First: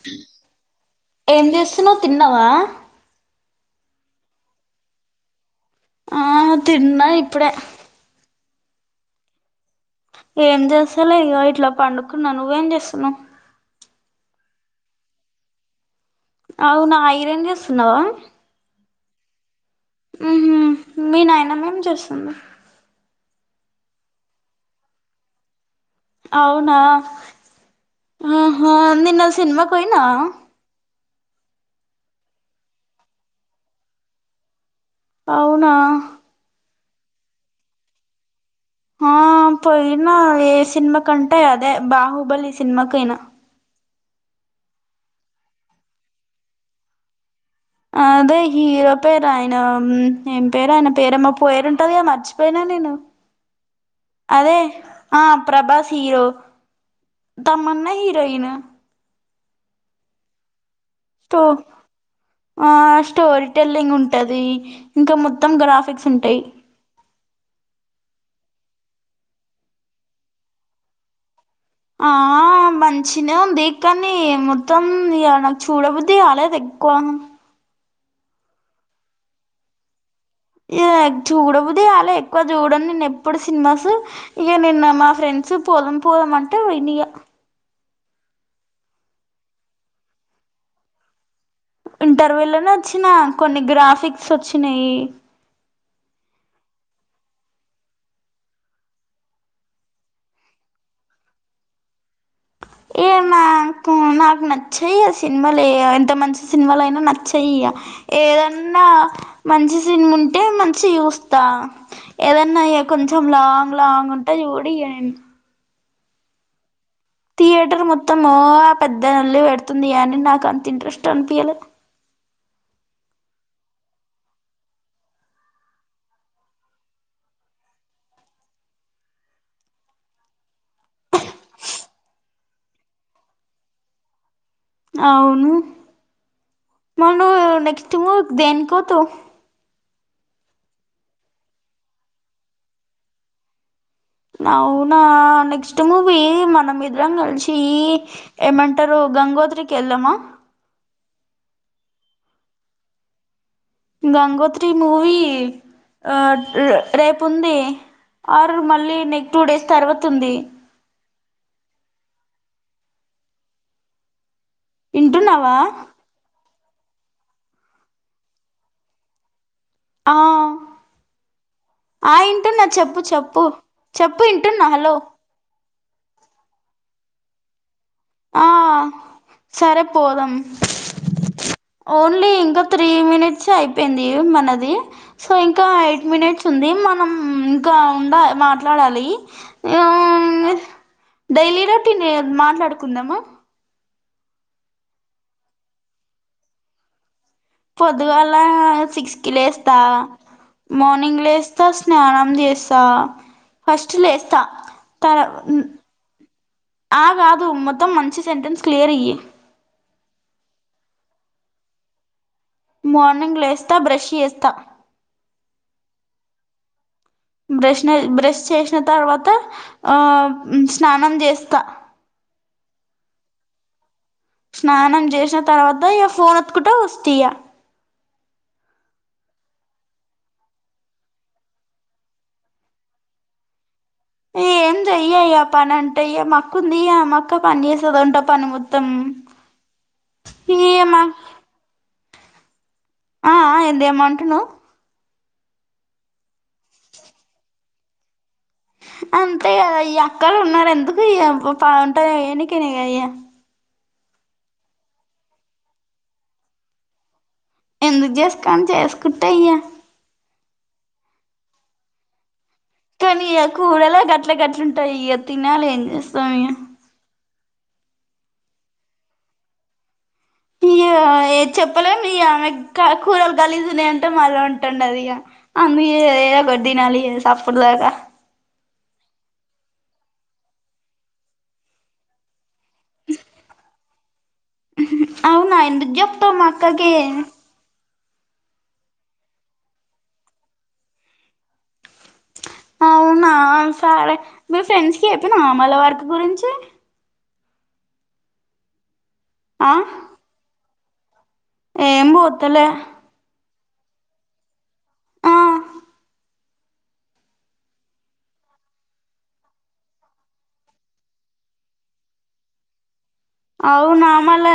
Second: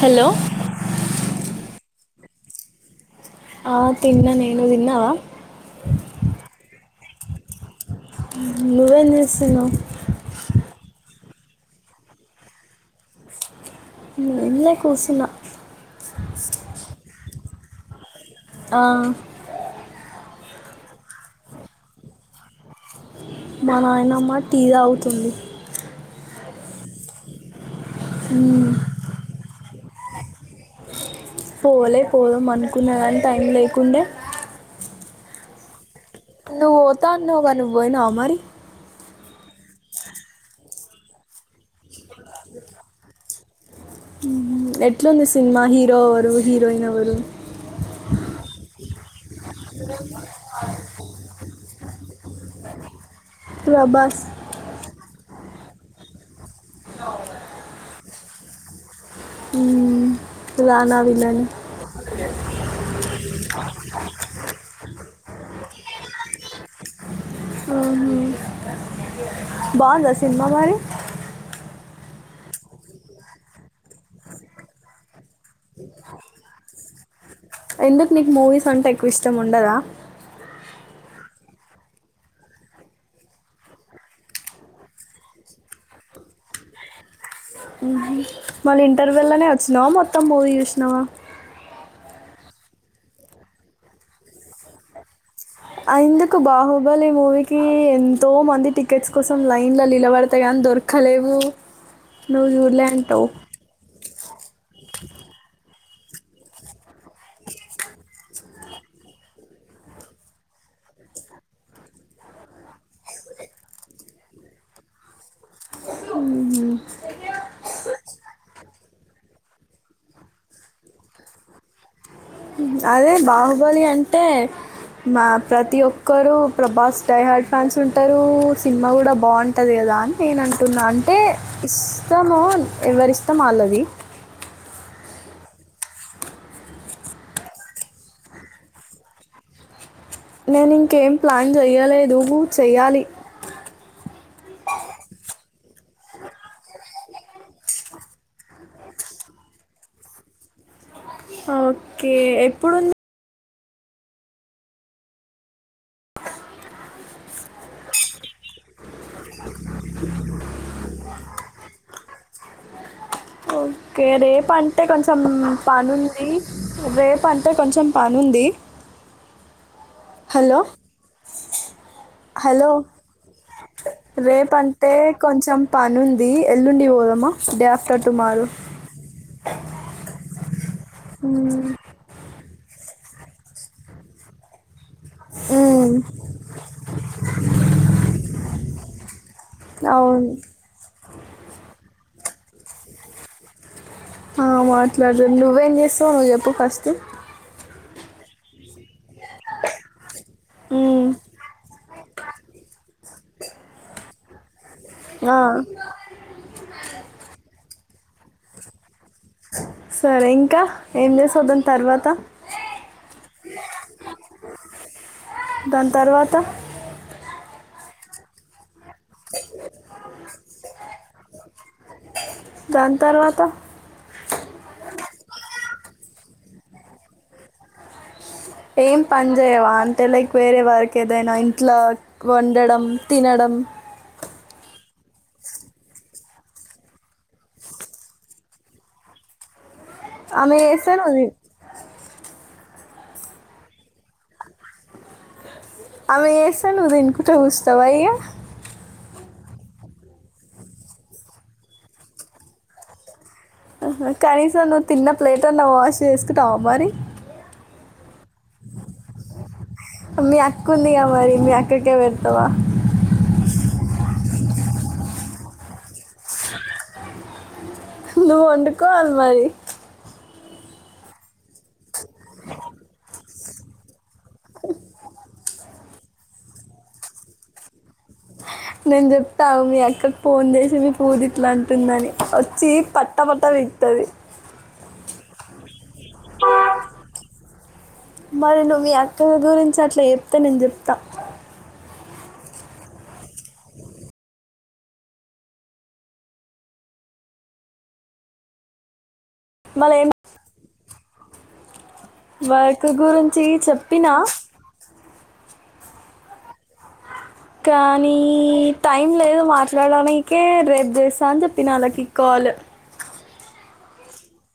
Hello ఏం చేస్తున్నాో తిన్న తిన్నావా ఆ తిన్నా నే నువ్వు తిన్నావా ఆ తిన్న ఇప్పుడే నవ్వు ఏం చేస్తున్నావ్ ఏం చేస్తాల ఇ ఇట్లా పండుకున్నా నువ్వేం చేస్తున్నావ్ ఏం లే కూసున్న అవునా ఐరన్ స్తున్నావా ఆ మ్మ్ హ్మ్ మీ నాయనమ్మ ఏం చేస్తుంది మా నాయనమ్మా టీ తాగుతుంది అవునా మ్మ్, ఆహా నిన్న సినిమా పోయినా పోలే పోదాం అనుకునేలాని టైం లేకుండే అవునా నవ్వు పోత అన్నావ్ గా నువ్ పోయినవ మరి ఆ పోయినా ఏ సినిమా కంటా అదే బాహు బ్బల్లి సినిమాకైయినా ఎట్లాంది సినిమా హీరో ఎవరు హీరోయిన్ ఎవరు అదే హీరో పేరు ఆయన ఏం పేరు ఆయన పేరమ్మ పేరుంటంది మర్చి పోయినా నేను. ప్రభాస్ అదే ఆ ప్రభాస్ హీరో తమన్నా హీరోయిన. ఊ స్టో ఆ స్టోరీ టెల్లింగ్ ఉంటదీ. ఇంకా ముద్ మొత్తం గ్రాఫిక్స్ ఉంటయి. ఆహా బాగుందా సినిమా మరి. ఆ మంచినే ఉంది కానీ మొత్తం గా. నాక్ చూడబుద్దికాలే దగ్గ్ పోదాం ఎందుకు నీకు మూవీస్ అంటే ఎక్కువ ఇష్టం ఉండదా. ఇగ చూడబుద్ది గాలే ఎక్కువ చూడన్ నేన్ ఎప్పుడూ సినిమాసూ. ఇగ నిన్న మా ఫ్రెండ్స్ పోదాం పోదాం అంటే పొయినిగా. ఊహు మళ్ళీ ఇంటర్వల్లనే వచ్చినవా మొత్తం మూవీ చూశినవా. ఇంటర్వల్లనే వచ్చినా కొన్ని గ్రాఫిక్స్ వచ్చినయీ. ఆ ఎందుకు బాహుబలి మూవీకీ ఎంతో మంది టికెట్స్ కోసం లైన్ లో నిలబడితే గానీ దొరకలేవూ. ఏ మాం కూ నాకు నచ్చి హే ఆ సినిమాలే ఎంత మంచి సినిమలయినా నచ్చయీ ఇగ. ఏదన్నా మంచి సినిముంటే మంచిగ చూస్తా. ఏదన్నా ఇగ కొంచెం లాంగ్ లాంగ్ ఉంటే చూడిగ నేన్. ఊహు మళ్ళీ పెడుతుంది గానీ నాక్ అంత ఇంట్రెస్ట్ అనిపీయలే. అదే బాహుబలి అంటే, మా ప్రతి ఒక్కరూ ప్రభాస్ డై హార్డ్ ఫ్యాన్స్ ఉంటరూ, సినిమా గూడా బాగుంటది కదా అని నేను అంటున్నా. అంటే, ఇష్టమూ ఎవరి ఇష్టం వాళ్ళది. అవును. మరి నువ్వూ నెక్స్ట్ మూవీక్ దేనికి పోతవ్. నేను ఇంకేం ప్లాన్ చెయ్యలేదూ చెయ్యాలి. అవునా నెక్స్ట్ మూవీ మనం ఇద్రం కలిశీ ఏమంటరూ గంగోత్రికి వెళ్దామా. ఓకే ఎప్పుడుం గంగోత్రి మూవీ ఆ రేపు ఉంది ఆర్ మళ్ళీ నెక్స్ట్ టూ డేస్ తర్వాత ఉందీ. కే రేప్ అంటే కొంచెం వింటున్నావా పనుందీ. రేప్ అంటే కొంచెం పనుంది. ఆ హలో ఆ వింటున్నా హలో చెప్పు చెప్పు చెప్పు రేపు వింటున్నా అంటే హలో కొంచెం పనుందీ ఎల్లుండి పోదాం. మ డే ఆఫ్ ఆ సరే పోదం. మ్మ్. ఓన్లీ ఇంక త్రీ మినిట్సే అయిపోయిందీ మనదీ సో ఇంకా మ్మ్. ఎయిట్ మినిట్స్ ఉంది మనం ఇంకా ఉండాయ్ మాట్ ట్లాడాలీ అవును డైలీ రోటీనే కద మాట్లాడు కుందామా ఆ మాట్లాడదు నువ్వేం చేస్తావు నువ్వు చెప్పు ఫస్టు పొద్దుగాల సిక్స్ కి లేస్తా మ్మ్. మార్నింగ్ లేస్తా స్నానం చేస్తా ఫస్టు లేస్ త్త తర ఆ, ఆ గాదు మొత్తం మ చీ సెంటెస్ క్లియర్ ఇయ్యి సరే ఇంకా ఏం చేసావ్ దాని తర్వాత మార్నింగ్ లేస్తా బ్రష్ చేస్తా దాని తర్వాత బ్రష్ న బ్రష్ చేస్ న తర్వాత ఆ స్నానం చేస్తా దాని తర్వాత స్నానం చేసిన తర్వాత ఇక ఫోన్ ఒత్తుకుంట వస్తయా ఏం పని చేయవా అంటే లైక్ వేరే వారికి ఏదైనా ఇంట్లో వండడం తినడం ఏం చెయ్యా ఆ పని అంటే మాఅక్క ఉందిగా మా అక్క పని చేసేదంటా పని మొత్తం ఆమె ఇగ చేస్తే మా నుది ఆ ఆ ఏంది ఏమంటున్నవ్ అవి ఏస్తాను నువ్వు తినుకుంట చూస్తా వా ఏ అంతే కదా ఈ అక్కలు ఉన్నారు ఎందుకు ఇ ఉంటారు ఎనకనే అయ్య కనీసం నువ్వు తిన్న ప్లేట్ అన్న వాష్ చేసుకుంటావ మరి ఎందుకు చేసుకోను చేసుకుంట్టయ్య మీ అక్క ఉందిగా మరి మీ అక్కకే పెడతావా కానీ ఇ కూడలా గట్ల గట్లుంటాయి ఇక తినాలి ఏం చేస్తాం ఇ నువ్వు వండుకోవాలి మరి ఈ ఏ చెప్పలేం [unintelligible] గలీజు ఉన్నాయా మ మాలో ఉంటండ అదియ అను ఏ ఏదో గడ్డి తినాలి లేసి అప్పుడు దాకా నేను చెప్తాను ఆగు మీ అక్కకి ఫోన్ చేసి మీ పూది ఇట్లా అంటుందని వచ్చి పట్టా పట్టా పీకుతది. అవునా ఎందుకు చెప్తావ్ మా అక్కకి మరి నువ్వు మీ అక్క గురించి అట్లా చెప్తే నేను చెప్తా అవునా సరే మీ ఫ్రెండ్స్ కి చెప్పినవ మల్ల వర్కు గురించి ఆ ఏం పోతలే బైకు గురించి చెప్పినా ఆ కానీ టైం లేదు మాట్లాడనికే రేపు చేస్తా అని చెప్పి నా వాళ్ళకి కాలు అవునామల్ల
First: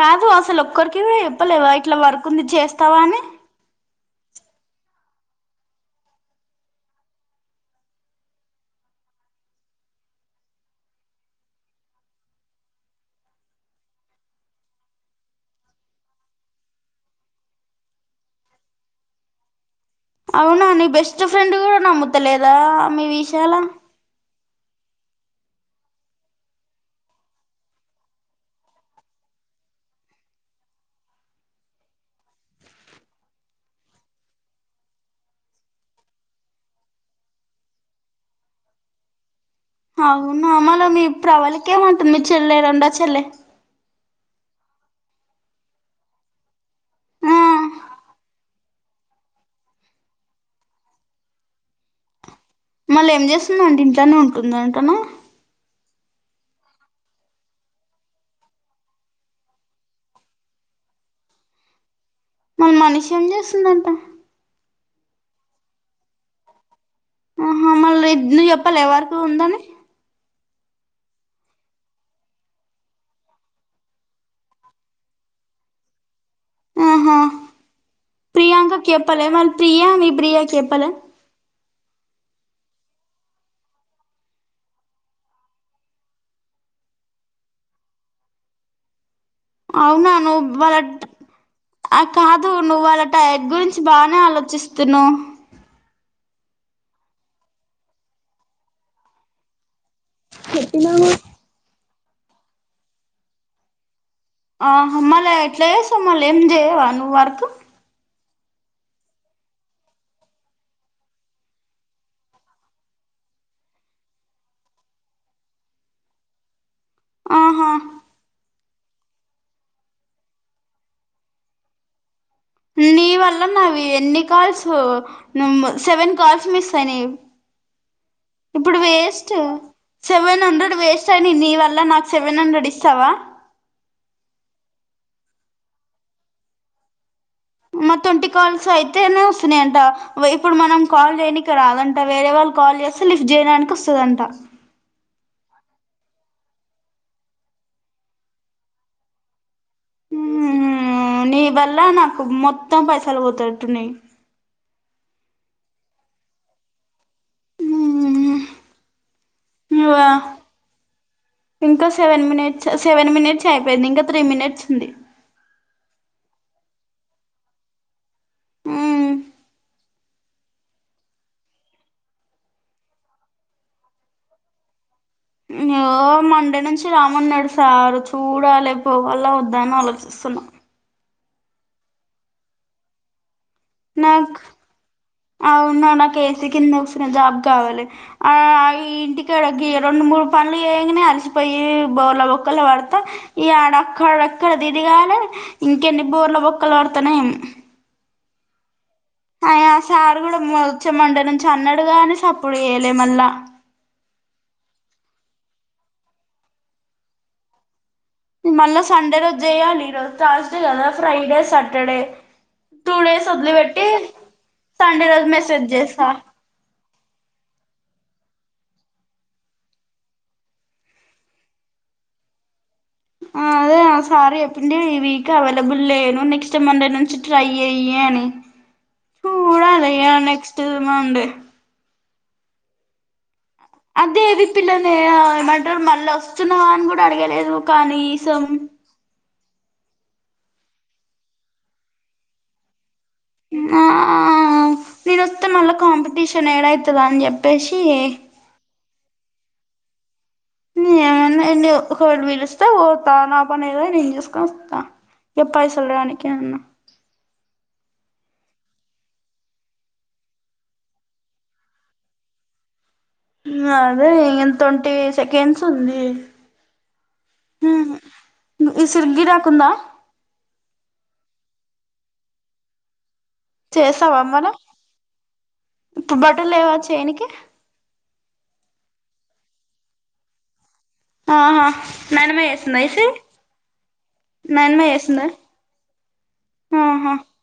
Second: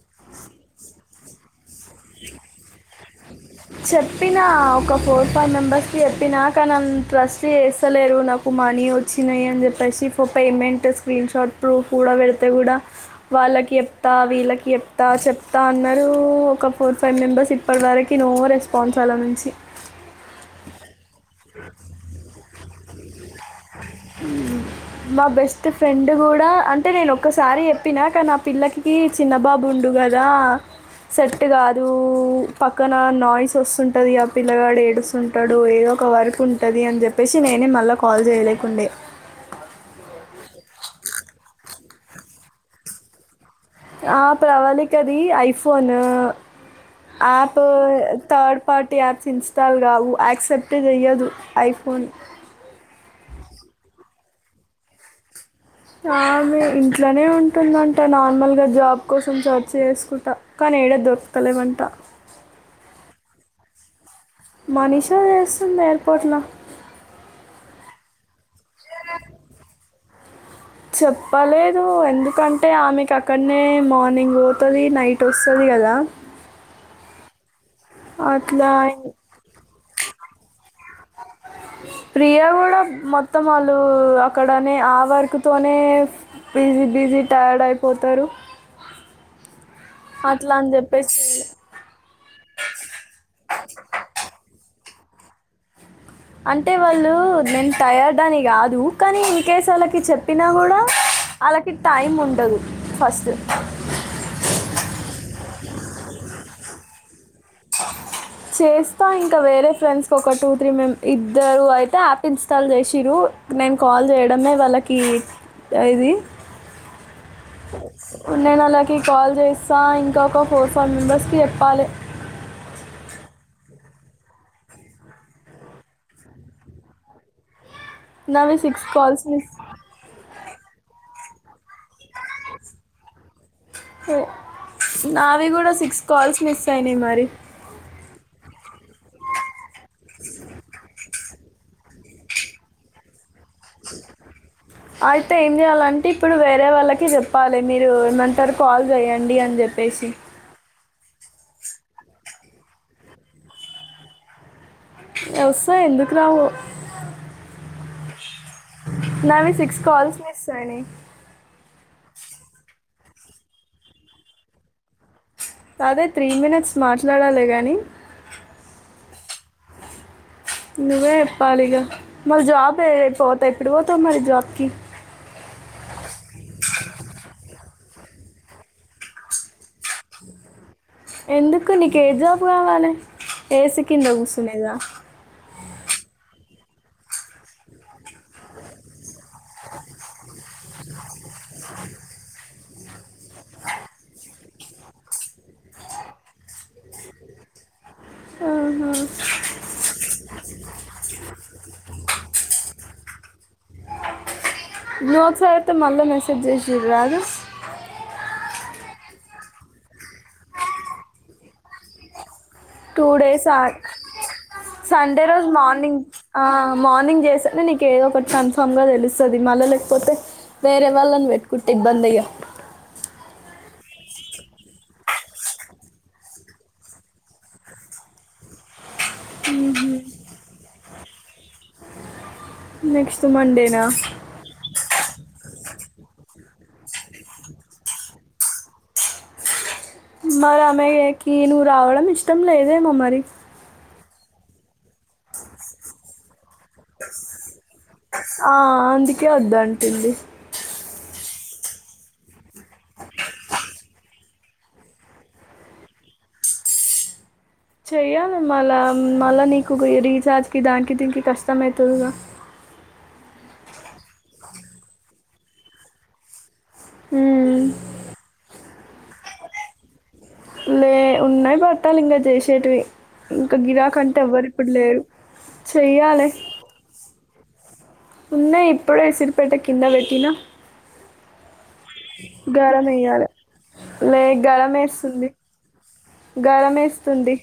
కాదు అసలు ఒక్కరికి చెప్పలేవా ఇట్లా వర్క్ ఉంది చేస్తావా అని చెప్పినా ఒక ఫోర్ ఫైవ్ మెంబెర్స్కి చెప్పినా కానీంత ట్రస్ట్ చేస్తలేరు నాకు మనీ వచ్చినాయి అని చెప్పేసి ఫో పేమెంట్ స్క్రీన్ షాట్ ప్రూఫ్ కూడా పెడితే కూడా వాళ్ళకి చెప్తా వీళ్ళకి చెప్తా చెప్తా అన్నారు ఒక ఫోర్ ఫైవ్ మెంబెర్స్ ఇప్పటి వర నో రెస్పాన్స్ ఆళ్ళ నుంచి అవునా నీ బెస్ట్ ఒక ఫ్రెండ్ కూడా నమ్ముతలేదు. దామి వి చాలా మా బెస్ట్ ఫ్రెండ్ కూడా అంటే నేను ఒక్కసారి చెప్పినా కానీ ఆ పిల్లకి చిన్నబాబు ఉండు కదా సెట్ కాదు. పక్కన నాయిస్ వస్తుంటది. ఆ పిల్లగాడు ఏడుస్తుంటడు. ఏదో ఒక వర్క్ ఉంటది అని చెప్పేసి నేనే మళ్ళా కాల్ లేయలేకుండే అవునా మళ్ళ మీ ప్రవళికేమంటుంది మీ చెల్లె రెండో చెల్లె ఆ ప్రవళి కది ఐఫోన్ ఆ app third party apps install కావు, యాక్సెప్ట్ చెయ్యదు ఐఫోన్. మళ్ళా ఏం చేస్తుందంట ఇంట్లనే ఉంటుందంటనా. ఆమె ఇంట్లోనే ఉంటుందంట నార్మల్గా జాబ్ కోసం సెర్చ్ చేసుకుంటా కానీ ఏడ దొరకుతలేవంట. మన మనిషి ఏం చేస్తుందంట. మనీషా చేస్తుంది ఎయిర్పోర్ట్లా. ఆహా మళ్ళి నువ్వు చెప్పలె వర్క్ ఉందని. చెప్పలేదు ఎందుకంటే ఆమెకు అక్కడనే మార్నింగ్ పోతది నైట్ వస్తది కదా. ఆహా అట్లా ప్రియాంకి చెపలే వాళ్ళ ప్రియా మీ ప్రియాకి చెపలే ప్రియా కూడా మొత్తం వాళ్ళు అక్కడనే ఆ వర్క్తోనే బిజీ బిజీ టైర్డ్ అయిపోతరు. అవునా నువ్వు వాళ్ళ కాదు నువ్వు వాళ్ళ టైర్డ్ గురించి బానే ఆలోచిస్ తున్నవు. అంటే వాళ్ళు నేను టయర్డ్ అని కాదు కానీ ఇన్ కేస్ ఆల్లకి చెప్పినా కూడా అలాకి టైం ఉండదు ఫస్ట్. ఆహా మలే ఎట్ల చేస్తవు మల్ ఏం చేయవా నువ్వు వర్క్. చేస్తా ఇంకా వేరే ఫ్రెండ్స్కి ఒక టూ త్రీ మెం ఇద్దరు అయితే యాప్ ఇన్స్టాల్ చేశింరు. నేను కాల్ చేయడమే వాళ్ళకి ఇది ఆహా ఉండే నళ్ళకి కాల్ చేస్తా ఇంకా ఒక ఫోర్ ఫైవ్ మెంబర్స్కి చెప్పాలె. నీ వల్ల నావి ఎన్ని calls number seven calls miss అయినయి. నావి ఇప్పుడు six calls waste miss seven seven hundred waste అయినయి నీ వల్ల నాకు సెవెన్ హండ్రెడ్ ఇస్తవా. నావి కూడా సిక్స్ కాల్స్ మిస్ అయినయి మరి. మా ట్వంటీ కాల్స్ అయితేనే వస్తున్నయంట. ఇప్పుడు మనం కాల్ చేయనికి రాదంట. వేరే వాళ్ళు కాల్ చేస్తే లిఫ్ట్ జెయిన్అయినంక వస్తదంట. అయితే ఏం చేయాలంటే ఇప్పుడు వేరే వాళ్ళకి చెప్పాలె మీరు ఏమంటరు కాల్ చేయండి అని చె ప్పెసి. ఆ నీవల్లా నాకు మొత్తం పైసలు పోతట్టున్నయి. వస్తయి ఎందుకు రావు. [unintelligible] నావి సిక్స్ కాల్స్ మిస్ అయినయి. ఇంకా సెవెన్ మినిట్స్. సెవెన్ మినిట్స్ అయిపోయింది, ఇంకా త్రీ మినిట్స్ ఉంది. అదే త్రీ మినిట్స్ మాట్లాడాలె గాని హు నువ్వే చెప్పాలి ఇగా మరి జాబ్ పోతా ఎప్పుడు పోతవు మరి జాబ్కి. ఇగో మండే నుంచి రామ్మన్నడు సారు. చూడాలె పోవాల వద్దా అని ఆలోచిస్తున్నా. ఎందుకు నీక ఏ జాబు కావాలే ఏసి కింద కూర్స్తునేద అవున్నా నాకు ఏసీ కింద వసిన జాబ్ కావాలి, ఆ ఇంటికిడ గ రెండు మూడు పనులు వయగానే అలిసిపోయి బోర్ల బొక్కలు పడతా, ఈ ఆడ అక్కడ ఎక్కడ దిదిగాల ఇంకెన్ని బోర్ల బొక్కలు పడతానేేం ఆహా అయ సార్ కూడా మచ్చమంట నుంచి అన్నాడుగానే సప్పుడు చేయలే మళ్ళా మీవాస అయితే మళ్ళీ మెసేజ్ చేసి రాదు మళ్ళీ సండే రోజు చేయ్యాలి ఈరోజు థ్రాస్డే కదా Friday Saturday two days Sunday రోజు మార్నింగ్ మార్నింగ్ చేస నీక ఏదో ఒకటి కన్ఫామ్ గా తెలుస్తది మళ్ళ లేకపోతే వేరే వాళ్ళని పెట్టుకుంటే ఇబ్బంది అయ్యా అదే సారీ చెప్పిడి ఈ వీక్ అవైలబుల్ లేను నెక్స్ట్ మండే నుంచి ట్రై అయ్యని మ్ హు ఉ మండే నెక్స్ అదే అది [unintelligible] మళ్ళోస్తున్నావా అని కూడా అడిగలేదు కనీ సం మరి అమెయేకి నువ్వు రావడం ఇష్టం లేదేమో మరి ఆ నేనోత్తే మళ్ళ కాంపిటీష్ [inaudible] ఏడైతదో అని చెప్పేషి టుంది ఊ ఏమన్నా ఎండు ఒకోడు పిలుస్తే పోతా నా పని ఏదో నేను చూసుకొని వస్తా ఎప్పైసలు రానీ [inaudible] చెయ్యాలి మళ్ళా మళ్ళ నీకు రీఛార్జ్కి దానికి దీనికి కష్టమైతదిగా ఉమ్ అదే [unintelligible] ట్వంటీ సెకండ్స్ ఉంది ఊ ఈసుర్ గిరాకుందా లే ఉన్నాయి పట్టాలింక చేసేటివి ఇంక గిరాక్ అంటే చేస్తావా ఎవ్వరు మరి ఇప్పుడు లేరు ఇప్పుడు చెయ్యాలె బట్టలు లేవా చేయనికి ఉన్నాయి ఇప్పుడే ఇసిరిపేట కింద పెట్టినా ఆహా నాయనమ్మ చేస్తుందా గరం ఇసిరి ఎయ్యాలె లే గరం నాయనమ్మ చేస్తుందా ఏస్తుంది ఆహా గరమేస్తుంది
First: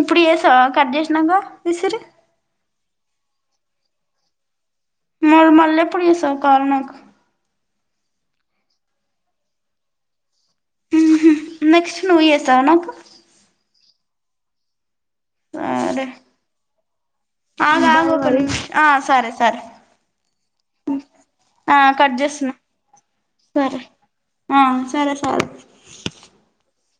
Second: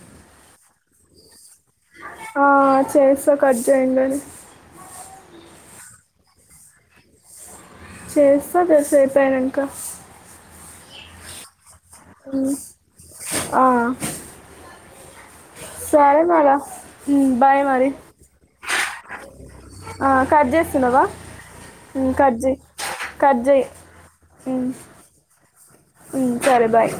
ఇప్పుడు చేసావా కట్ చేసినంగ విసురి ఆ, చేస్తా కట్ చేయంగాని మూర మల్లె [unintelligible] నాకు చేస్తా తెసేపోనంక నెక్స్ట్ నువ్ ఉమ్, చేస్తావా నాకు ఆ, సరే మళ్ళ బాయ్ ఆగు మరి ఆగు ఒక నిమిషం ఆ సరే సరే కట్ చేస్తున్నావా, ఆ కట్ చేస్తున్నా చేయి కట్ చేయి సరే ఆ మ్ సరే సరే మ్ సరే బాయ్